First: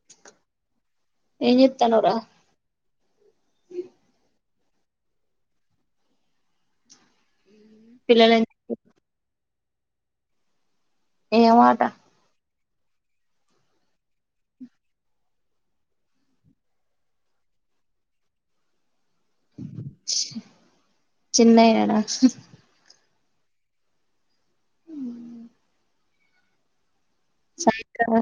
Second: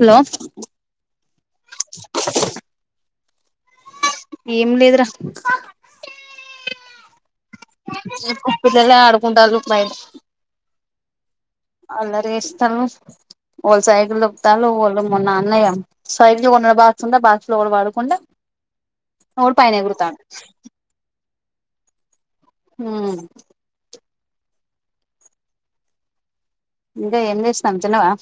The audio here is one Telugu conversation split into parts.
హలో ఏం చేస్తన్నావ్ రా ఇ ఏం లేదురా పిల్లలు ఎక్కువ పిల్లలే ఆడుకుంటారు బయట ఏమి ఆట [unintelligible] వాళ్ళు సైకిల్ తొక్కుతారు వాళ్ళు మొన్న అన్నయ్య సైకిల్ కొన్న బాక్స్ ఉంట బాక్స్ లో ఒక పడకుండా ఒడు పైన ఎగుర్తున్నాడు చిన్నయ నా హు ఇంకా ఏం చేస్తాం తిన్నావా సాయంత్రం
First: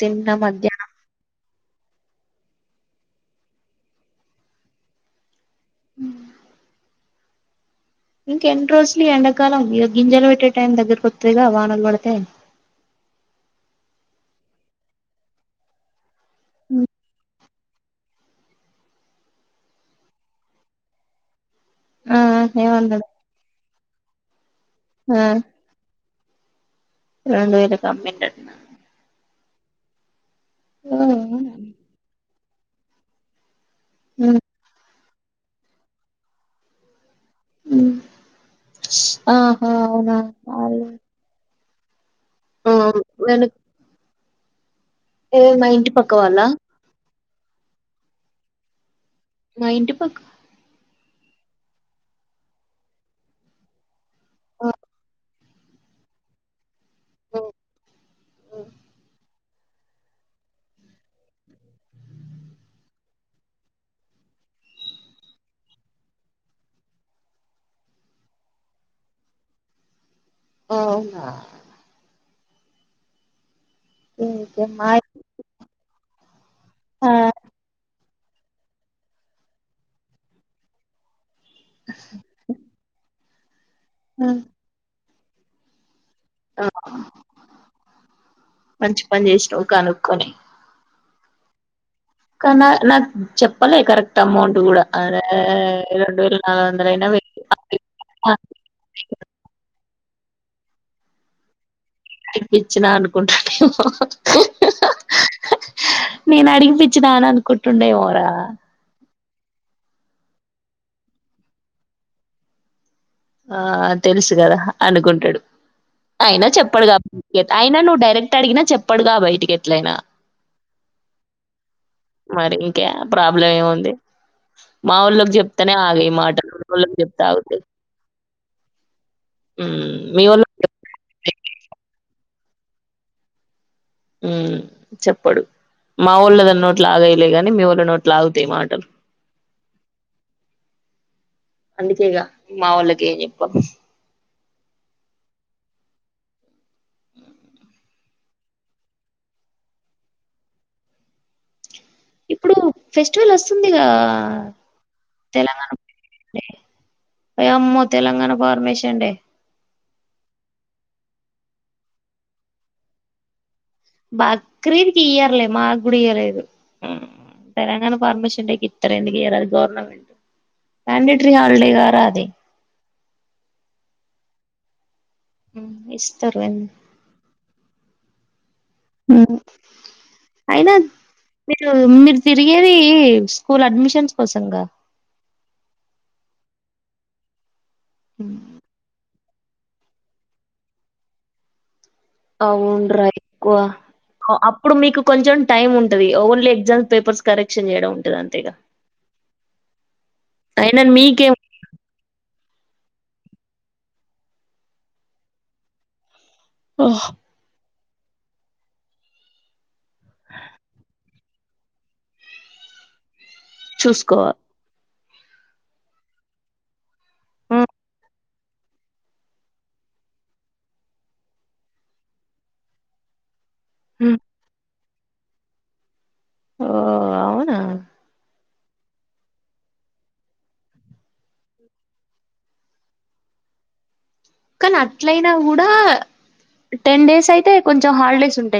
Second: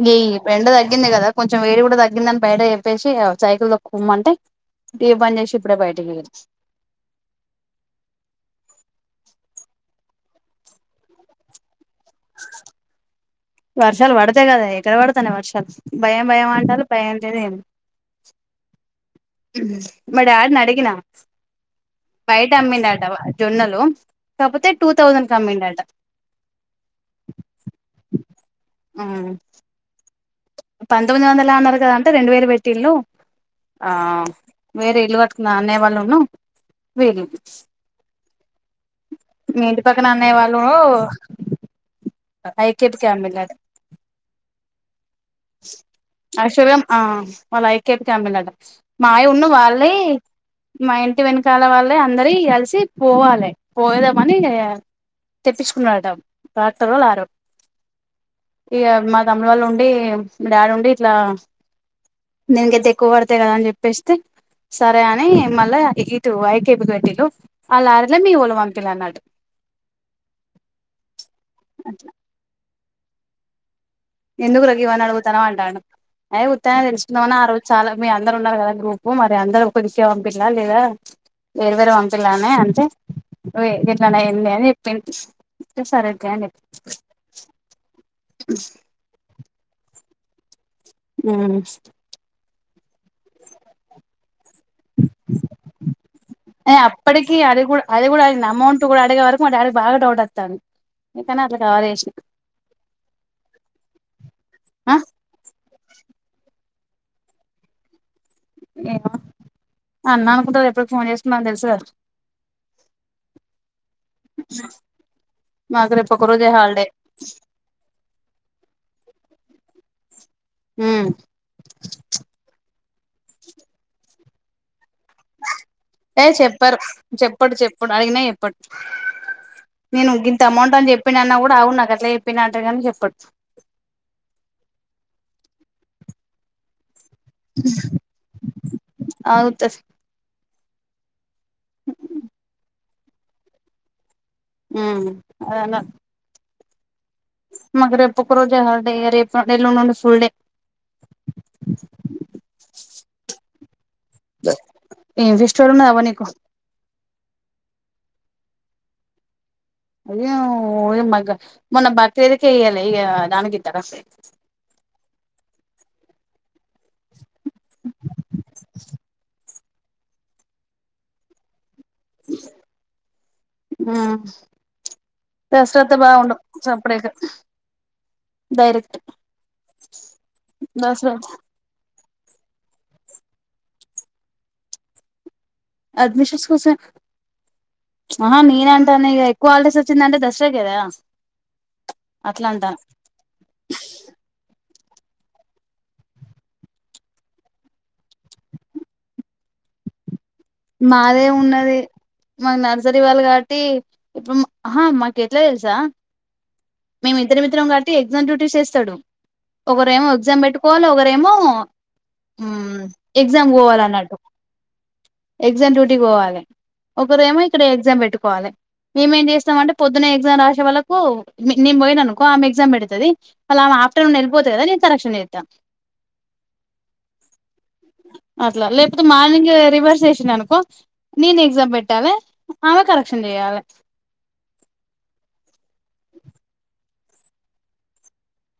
తిన్న ఇగ ఎండ మధ్యాహ్నం తగ్గింది కదా కొంచెం వేడి కూడా తగ్గిందని బయట చెప్పేసి సైకిల్ తోక్కూకుమ్మంటే టీవీ బంద్ చేసి ఇప్పుడే బయటకు వెళ్ళి ఇంకా ఎన్ని రోజులు ఎండకాలం గింజలు పెట్టే టైం దగ్గరకి వతదిగా వానలు పడ తె వర్షాలు పడతే కదా ఎక్కడ పడతాన్నాయి వర్షాలు భయం భయం అంటారు భయం లేదు ఏమి లేదు మరి డాడ్ ని అడిగినా ఆ బయట అమ్మిండు అంట ఏమన్నాడు జొన్నలు కాకపోతే టూ థౌసండ్ కి అమ్మిండు అంట రెం వేల కు అమ్మిండు అంటనా పంతొమ్మిది వందలు అన్నారు కదా అంటే రెండు వేలు పెట్టిళ్ళు ఆ వేరే ఇలు కట్టుకున్నా అనేవాళ్ళును వీరు మీ ఆహా ఇంటి పక్కన అవునా అన్నయ వాళ్ళు ఆ [unintelligible] కే అమ్మిండ్ర అట వెనక ఏ మా ఇంటి పక్క వాళ్ళ అక్షురం ఆ వాళ్ళఐకేపి అమ్మిండ్రట మాయ ఉన్న మా వాళ్ళే ఇంటి పక్క మా ఇంటి వెనకాల వాళ్ళే అందరి కలిసి పోవాలి పోదమని తెప్పించుకున్నాట డాక్టర్ వాళ ఆరో ఇక మ తముల వాళ్ళ ఉండి డాడీ ఉండి ఇట్లా నేనికతే ఎక్కువ పడతాయి కదా అని చెప్పేస్తే సరే అని మళ్ళీ ఇటు వైకేపు గట్టిలు ఆ లారీలో మీ వోళ్ళని వంపినా అన్నాడు అవునా అట్లా ఎందుకు ఇంకేం మా రగీవ్ అని అడుగుతాను అంటాడు అ్య ఉత్తానని తెలుసుకుందా మని ఆ రోజు చాలా మీ అందరు ఉన్నారు కదా గ్రూపు మరి అందరు కొదిసేం తినరా లేదా వేర వేరే పంపిలానే అంటే ఎట్లానే ఏంది అని చెప్పి సరే ఒకే అని మంచి పని చేసిన్ కనుక్కొని మ్మ్ కా నాకు చెప్పలే కరెక్ట్ అమౌంట్ అ రెండ వేల నాలు వందల అయినా అప్పటికి అది కూడా అది కూడా అడిగిన అమౌంట్ కూడా అడిగే వరకు మా బాగా డౌడ్తాంది ఇట్లనా ఇప్పించినా అనుకుంటానా ఆ నేను అడిపించినాను అనుకుంటుండు ఏమో రా ఏమో అన్నా అనుకుంటు ఎప్పటికి ఫోన్ చేసుకున్నాని తెలుసు గా ఆ తెలుసు కదా అనుకుంటాడు మాకు రేపు ఒక అయినా రోజే హాలిడే చెప్పడుగా బయటికె అయినా నువ్వు డైరెక్ట్ అడిగినా చెప్పడుగా బయటికెట్లయినా హ్మ్ కె ప్రాబ్లమ్ ఏం ఉంది మా వాళ్ళకి చెప్తానే ఆగ ఏ మాటలు చెప్పరు వాళ్ళకి చెప్తా చెప్పడు ఆగు చెప్పడు అడిగినా నేను మీ ఇంత వోళ్ళ అమౌంట్ అని చెప్పి అన్నా కూడా అవును నాక్ అట్ చెప్పినాటకాన్ని చెప్పడు హ్మ్ చెప్పడు మా వాళ్ళ దాన్ని నోట్లాగై లే గాని మీ వాల్ళ నోట్లు అగుతాయి మాటలు అవుతది అందుకేగా మా వాళ్ళకే ఏం చెప్పం హ్మ్ అదే అన్నాడు మాకు రేపు ఒక రోజు హాలిడే రేపు ఎల్లుండి నుండి ఫుల్ డే ఇప్పుడు ఫెస్టివల్ వస్తుందిగా ఏం ఫెస్టివల్ ఉన్నది అమ్మ నీకు అయ అమ్మో తెలంగాణ ఫార్మేషన్ డే అయ్యోయ్య మగ మొన్న బక్రీద్ కే ఇయ్యాలే ఇగ దానికి ఇత్తరా బక్రీద్కి ఇయర్లే మాకు గుడ ఇయలేదు తెలంగాణ ఫార్మేషన్ డే కి ఇతరు ఎందుకు ఇయరు అది గవర్నమెంట్ మ్యాండేటరీ హాలిడేగా హ్మ్ దసటత్త బాగా ఉండ ఇస్తారు చప్పుడకి అయినా దసరా మీరు మీర్ తిరిగేది స్కూల్ అడ్మిషన్స్ కోసంగా అడ్మిషన్స్ కోసం ఆహా నేను అంటానే ఇ ఎక్కువ హాలిడేస్ వచ్చిందంటే దసరా కే కదా అట్లా అంటాన అవును రా ఎక్కువ అప్ ఇప్పుడు మీకు కొంచెం టైం ఉంటంది ఓన్లీ ఎగ్జామ్స్ పేపర్స్ కరెక్షన్ చేయడం ఉంటది అంతేగా అయినా మీకేం మాదే ఉన్నది మాకు నర్సరీ వాళ్ళు కాబట్టి ఇప్పుడు మా ఆహా మాకు ఎట్లా తెలుసా ఓహ్ మేము ఇద్దరం ఇద్దరం [unintelligible] ఎగ్జామ్ డ్యూటీస్ వేస్తడు ఒకరేమో ఎగ్జామ్ పెట్టుకోవాలి ఒకరేమో మ్ ఎగ్జామ్ పోవాలన్నట్టు చూసుకోవాలి ఎగ్జామ్ డ్యూటీకి పోవాలే ఒకరేమో ఇక్కడ ఎగ్జామ్ పెట్టుకోవాలే మేమేం చేస్తాం అంటే పొద్దున్నే ఎగ్జామ్ రాసే వాళ్ళకు నేను పోయిన అనుకో ఆమె ఎగ్జామ్ పెడుతది [unintelligible] ఆఫ్టర్నూన్ వెళ్ళిపోత కదా నేను కరెక్షన్ చేత్త ఓ అవునా అట్లా లేకపోతే మార్నింగ్ రివర్స్ [unintelligible] నేను ఎగ్జామ్ పెట్టాలే ఆమె కరెక్షన్ చేయాలే కానీ అట్లయినా కూడా టెన్ డేస్ అయితే కొంచెం హాలిడేస్ ఉంటు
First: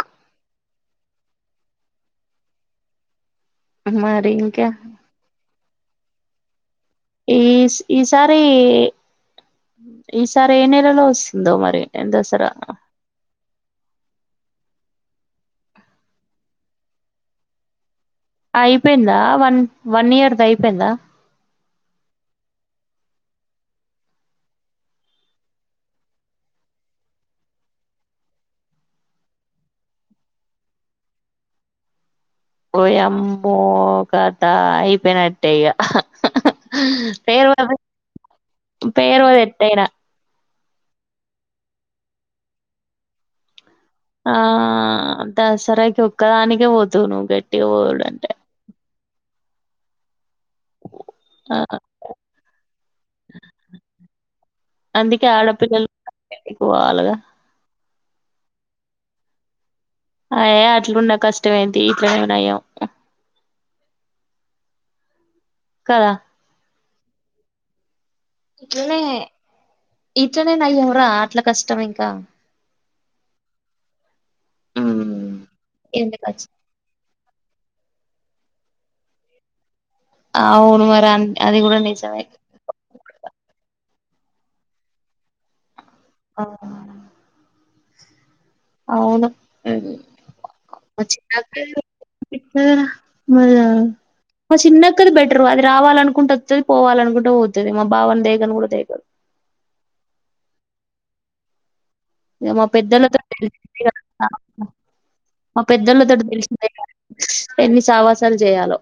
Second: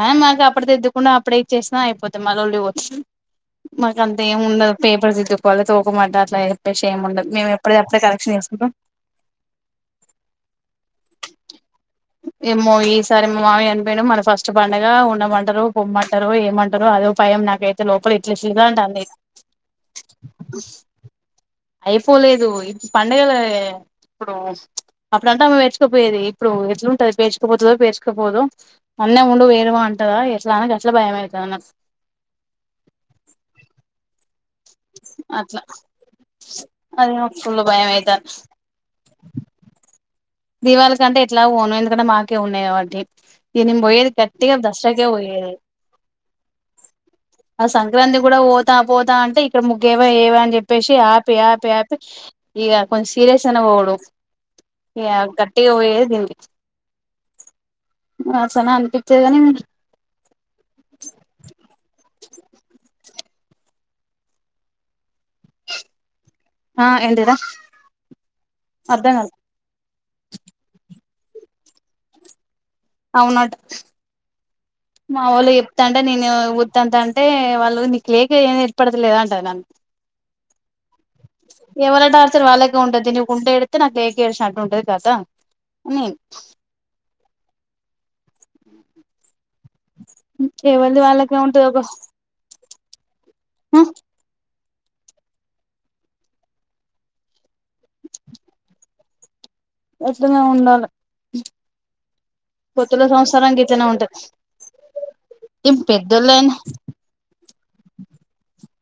ఆ మాకు అప్పుడు దిద్దుకున్న అప్పుడే ఇచ్చేసినా అయిపోతాయి ఆ లొల్లి పోతది మాక అంత మరి ఏం ఇంకా ఉండవ్ పేపర్స్ దిద్దుకోవాలి తోకమట్ట అట్లా ఏ ఈ ఈసారి ఈసారి ఏ నెలలో వస్తుందో మరి దసరా ఏమో ఈ సారి మా మామయ్యా చనిపోయిండు మన ఫస్ట్ [unintelligible] పండగా ఉండమంటరో పొమ్మంటరో ఏమంటరో అదో భయం నాకైతే లోపల ఇ అయిపోయిందా వన్ వన్ ఇయర్ ది అయిపోయిందా అయిపోలేదు [unintelligible] పండగలే ఇప్పుడు అప్పుడు అంటే ఆమె పేర్చుకపోయేది ఇప్పుడు ఎట్లుంటది పేర్చుకపోతదో పేర్చుకపోదు అన్నే ఉండు [unintelligible] అంటే అంటదా ఎట్లా గట్లా భయం అయితాంది నాకు [unintelligible] [unintelligible] అయిపోయినట్టే అట్లా ఇగా అది నాకు ఫుల్ [unintelligible] భయం అయితాంది పేర్వది ఎట్టయినా దీవాలి కంటే ఎట్లాగూ పోను ఎందుకంటే మాకే ఉన్నాయి కాబట్టి ఇగ నేను పోయేది ఆ గట్టిగా దసరకే పోయ్యేది దసరాకి ఒక్కదానికే పోతువు నువ్వు ఆ గట్టిగా సంక్రాంతి పోవుడంటే కూడా పోతా పోతా అంటే ఇక్కడ ముగ్గేయవా [unintelligible] చెప్పేసి ఆపి ఆ ఆపి ఆపి ఇగ కొంచం సీరియస్గనే పోవుడు ఇగా అందుకే గట్టిగ ఆడపిల్లలు పోయేది [unintelligible] ఎక్కువ వాళ్ళుగా [unintelligible] అనిపిచ్చేది గని అయ అట్లున్న కష్టం ఏంటి [unintelligible] కదా ఆ ఏంటిది రా ఇట్లనే ఇట్లనే నయం రా అట్లా కష్టం ఇంకా అవునట మావోళ్ళు చెప్తాంటే నేను ఎందుకచ్చ ఉత్తంత అంటే వాళ్ళు లేక ఏం ఏర్పడతలేదా అంటది నన్ను అవును మరి అది కూడా ఎవళ నిజమే టార్చర్ వాళ్ళకి ఉంటదితి నీకు ఉంటే ఎడితే నాకు లేక ఏడిషినట్టు ఉంటది కథ ఆ [unintelligible] అవును ఏవల్దీ వాళ్ళకే ఉంటది [unintelligible] అ హ మా చిన్నక్కది బెటర్ అది రావాలనుకుంటే వత్తది పోవాలనుకుంటే పోతది మా బావని దేకను కూడా దేకదు అట్లనే ఉండాలి ఏమో కొత్తలో పెద్దలతో సంవత్సరానికి ఇట్లనే ఉంటది మా ఏం పెద్దలతో పెద్దోళ్ళైన తెలిసిందేగా ఎన్ని సావాసాలు చేయాలో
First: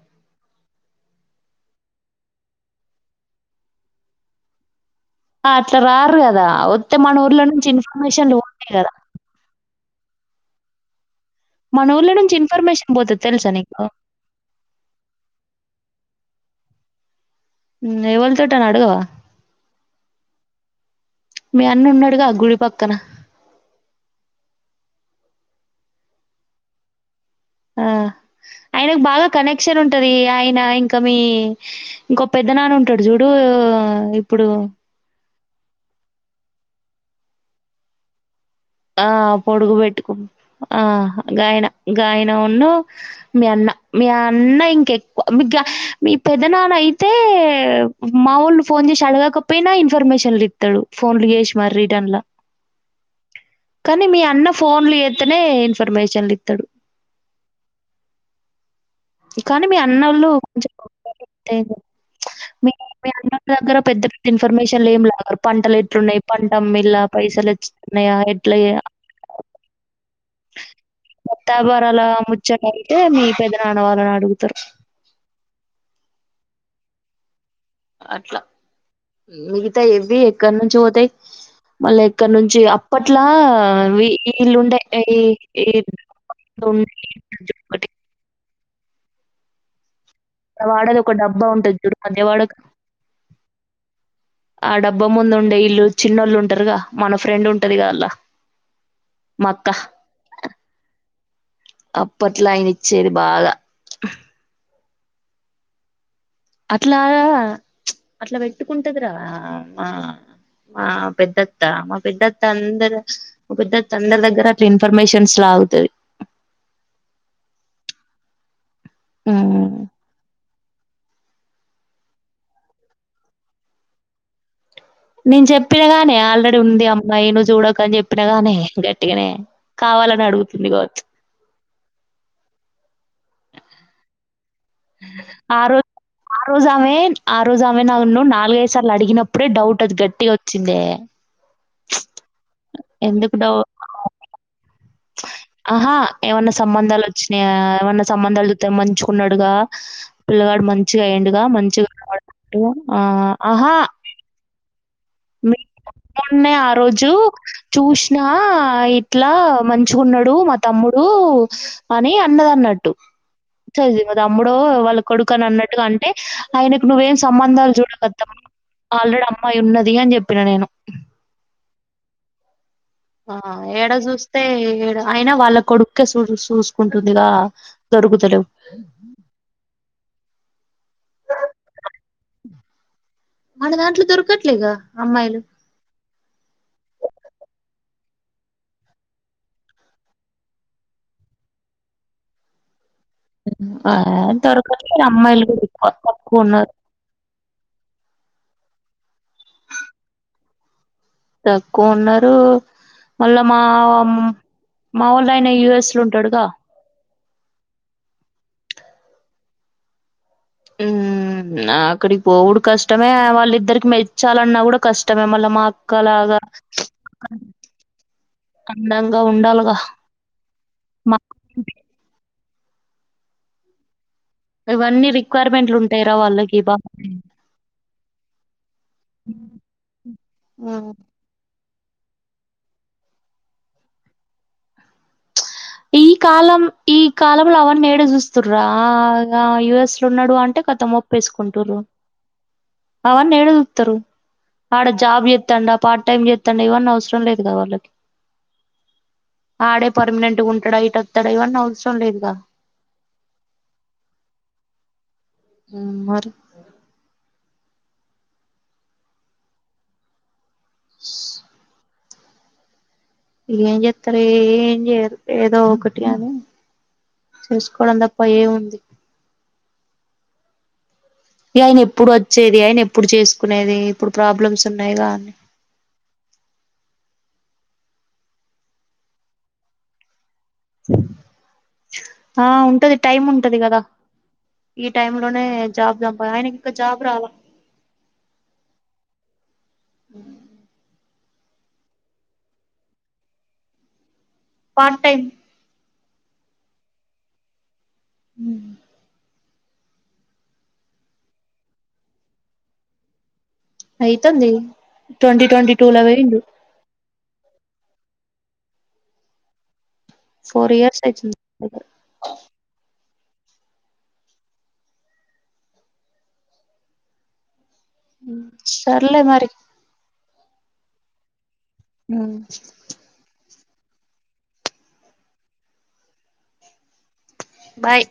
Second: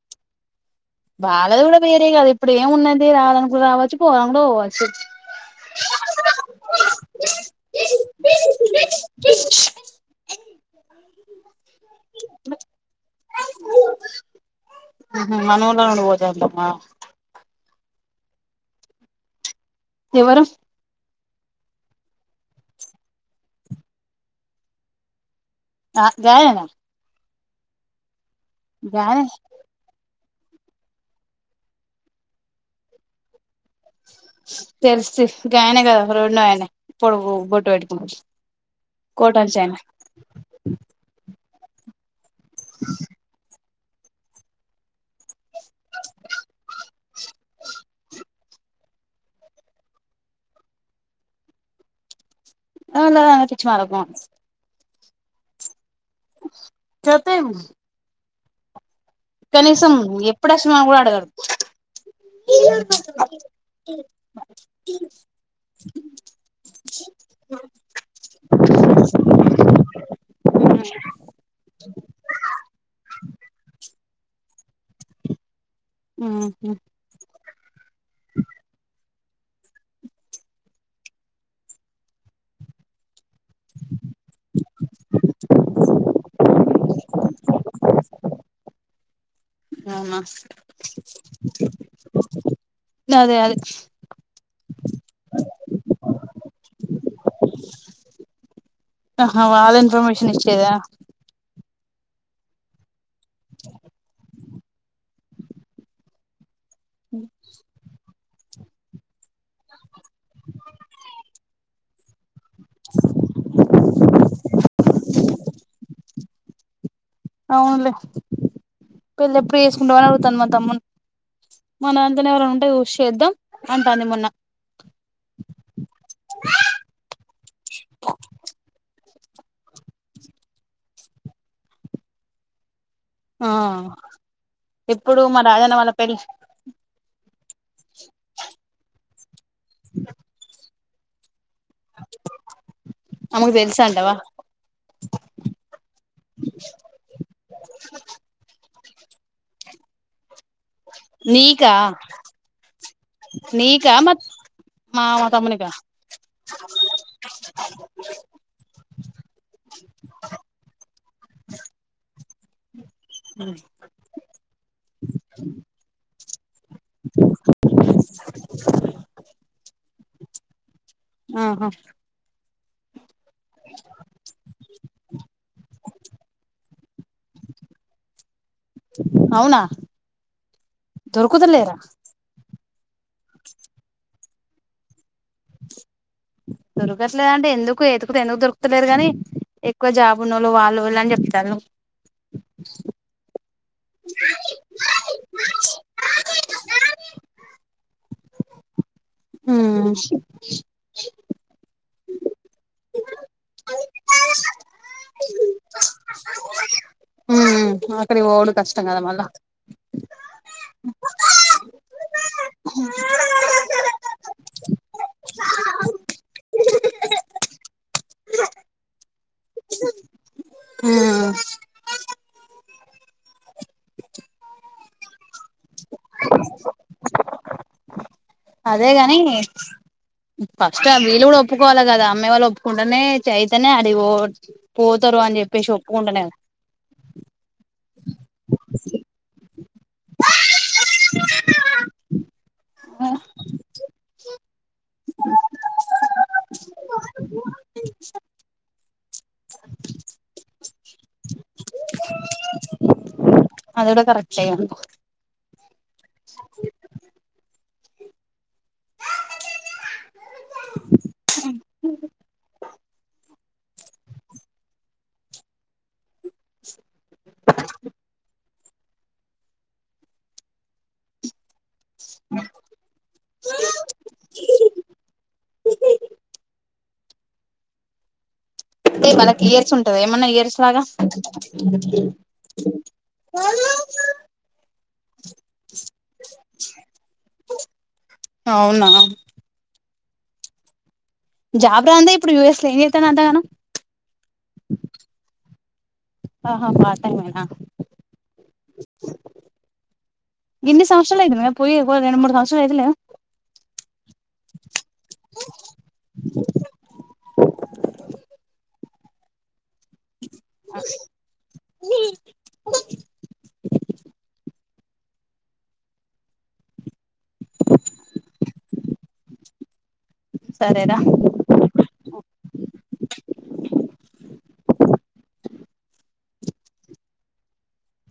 వాళ్ళది కూడా వేరే కదా ఇప్పుడు ఏం ఉన్నది రావలీ అనుకుంటే రావచ్చు పోవలి అనుకుంటే పోవచ్చు అట్లా రారు కదా వస్తే మన ఊర్లో నుంచి ఇన్ఫర్మేషన్లు ఉంటాయి కదా మాన ఊర్లో నుంచి ఇన్ఫర్మేషన్ పోతుది తెలుసా నీకు ఆహా మన ఊర్లో నుండి పోతుందా ఎవలా తోటి అని అడగవా ఎవరు మీ అన్న ఉన్నాడుగా గుడి పక్కన ఆ గాయనేన ఆ ఆయనకు బాగా కనెక్షన్ ఉంటది ఆయన ఇంకా మీ ఇంకో పెద్ద నాన్న ఉంటాడు చూడు ఇప్పుడు గగాయన క రొండో ఆయనా పొడుగు బొట్టు పెట్టుకున ఆ పొడుగు పెట్టుకు ఆ గాయనా గాయనా ఉన్నా మీ అన్న మీ అన్న ఇంకెక్కువ మీ మీ పెద్ద నాన్న అయితే మాముూలు ఫోన్ చేసి అడగాకపోయినా ఇన్ఫర్మేషన్లు ఇత్తడు ఫోన్లు చేసి మరి రిటర్న్ల వాళ్ళ పిచ్చి కానీ మాలోకం మీ అన్న ఫోన్లు చేస్తనే ఇన్ఫర్మేషన్లు ఇస్తాడు థీమ్ కానీ మీ అన్నవోళ్ళు ఎప్పుడు కొంచెం వచ్చినవని కూడా అడగరు మీ మీ అన్నంటి దగ్గర పెద్ద పెద్ద ఇన్ఫర్మేషన్లు ఏం లే అక్కడ పంటలు ఎట్లున్నాయి పంట మిల్ల [unintelligible] ఎట్ల దత్తాభారాల ముచ్చటా అయితే మీ పెదనాన వాళనా అడుగుతారు మ్మ్ హ్మ్ అట్లా మిగతా ఇవి ఎక్కడ నుంచి పోతాయి మళ్ళీ ఎక్కడ నుంచి అప్పట్ ఇట్లా వీలుుండే ఏ ఏ అవునా వాడది ఒక డబ్బా ఉంటది చుడకదేవాడక అదే అదే ఆ డబ్బా ముందు ఉండే ఇల్లు చిన్నోళ్ళు ఉంటారుగా మన ఫ్రెండ్ ఉంటది కదలా ఆహా వాళ ఇన్ఫర్మేషన్ ఇచ్చేదా అప్పట్లా అయినిచ్చేది బాగా అట్లా అట్లా పెట్ ట్కుంటద్ర మా మా పెద్దత్త మా పెద్దత్ తందర ఒక పెద్ద అత్త అందరి దగర అట్ ఇన్ఫర్మేషన్స్లా లాగుతది అవునులే పెళ్ళ ఎప్పుడు ఉమ్. వేసుకుంటా అని అడుగుతాంది మా తమ్ముడిని మనంతానే ఎవరైనా ఉంటే యూసి చేద్దాం అంటాంది మొన్న నేను చెప్పినగానే ఆల్రెడీ ఉంది అమ్మాయి నువ్వు చూడక అని చెప్పినగానే అట్గనే కావాలని అడుగుతుంది గో ఆ ఎప్పుడు మా ఆ రాజన్న రోజ వాళ్ళ పెళ్లి ఆ రోజు అమ్మే ఆ రోజు ఆమెనా నాలుగైదు సార్లు అడిగినప్పుడే డౌట్ అది గట్టిగా వచ్చిందే ఎందుకు అమ్మకు డౌ తెలుసా అంటావా ఆహా ఏమన్నా సంబంధాలు వచ్చినాయా ఏమన్నా సంబంధాలు చూతా మంచి తెచ్చుకున్నాడుగా పిల్లగాడు మంచిగా అయ్యిండుగా నీకా మంచిగా ఆ ఆహా వాళ్ళ తమ్మునికా మొన్నె ఆ రోజు చూసినా ఇట్లా మంచిగున్నాడు మా తమ్ముడు అని అన్నదన్నట్టు ఉమ్ చదివిం కదా అమ్ముడో వాళ్ళ కొడుకు అని అన్నట్టుగా అంటే ఆయనకు నువ్వేం సంబంధాలు చూడగద్దామా ఆల్రెడీ అమ్మాయి ఉన్నది అని చెప్పినా నేను హ ఆ ఏడ చూస్తే ఏడ అయినా వాళ్ళ కొడుక్కే చూ చూసు కుంటుందిగా దొరుకుతలేవు అవునా దొరుకుతలేరా మన దాంట్లో దొరకట్లేగా అమ్మాయిలు దొరకట్లేదంటే ఎందుకు ఎతుకుతే ఎందుకు దొరుకతలేరు గాని ఎక్కువ జాబు ఉన్న వాళ్ళు వీళ్ళు అని చెప్తారు నువ్వు ఆంతొరకత మీరు అమ్మాయిలు కూడా చానా తక్కువ ఉన్నారు ఆమ్ తక్కువ ఉన్నారు మళ్ళా మా మా వాళ్ళ ఆయిన యుఎస్ లో ఉంటాడుగా ఉమ్ అక్కడికి పోడు కష్టం కదా మళ్ళా ఉమ్ ఉమ్ అక్కడికి పోవుడు కష్టమే వాళ్ళిద్దరికి మెచ్చాలన్నా కూడా కష్టమే మళ్ళ మా అక్కలాగా కమలవు ఇక ఉండాలగా మా ఉమ్ ఇవన్నీ రిక్వైర్మెంట్ ఉంటాయి రా వాళ్ళకి బా అదేగాని ఫస్ట్ మ్మ్ వీలు కూడా ఒప్పుకోవాలి గదా అమ్మయి వాళ్ళు ఒప్పుకుంటేనే చైతన్య అడిగి పోతారు అని చెప్పి ఈ కాలం ఈ కాలంలో అవి అన్ని అటా జూస్తురా ఆ గా యూఎస్ లో ఉన్నడు అంటే ఖతం ఒప్పేసుకుంటుండ్రు అవన్ని ఏడా జుత్తరు ఆడ జాబ్ చెత్తండా పార్ట్ టైమ్ చెత్తండా ఇవన్ని అవసరం లేదు గా వాళ్ళకి ఆడే పర్మనెంట్గా ఉంటాడా ఇట వస్తాడా ఇవన్నీ అవసరం లేదుగా అది గుడా కరక్టే అనుకో ఉమ్ మరి ఏం చేత్తరు ఏం చేయరు ఏదో ఒకటి అని చేసుకోవడం తప్ప ఏం వుంది ఈ అయినే ఇప్పు ఇప్పుడు వచ్చేది అయన ఎప్పుడు చేసుకునేది ఇప్పుడు ప్రాబ్లమ్స్ ఉన్నాయిగా అన్నీ అదే మనకి ఇయర్స్ ఉంటద ఏమన్నా ఇయర్స్ పాదా ఆ ఉంటది టైం ఉంటది కదా ఈ టైమ్ లోనే జాబ్ చంపా ఆయనకి ఇంకా జాబ్ రాలా అవునా జాబ్ రాందే ఇప్పుడు యుఎస్ లో ఏం చేతనవ్ అంతగనం పంపేయ్ ఆహా పార్ట్ టైమేనా గిన్ని సంవత్సరాలైతుందిగా పోయి రెండు మూడు సంవత్సరాల్ అయితలేద అయితంది ట్వంటీ ట్వంటీ టుల పోయిండు ఫోర్ ఇయర్స్ అయితుంది మీ సర్లే మరి సరేర బాయ్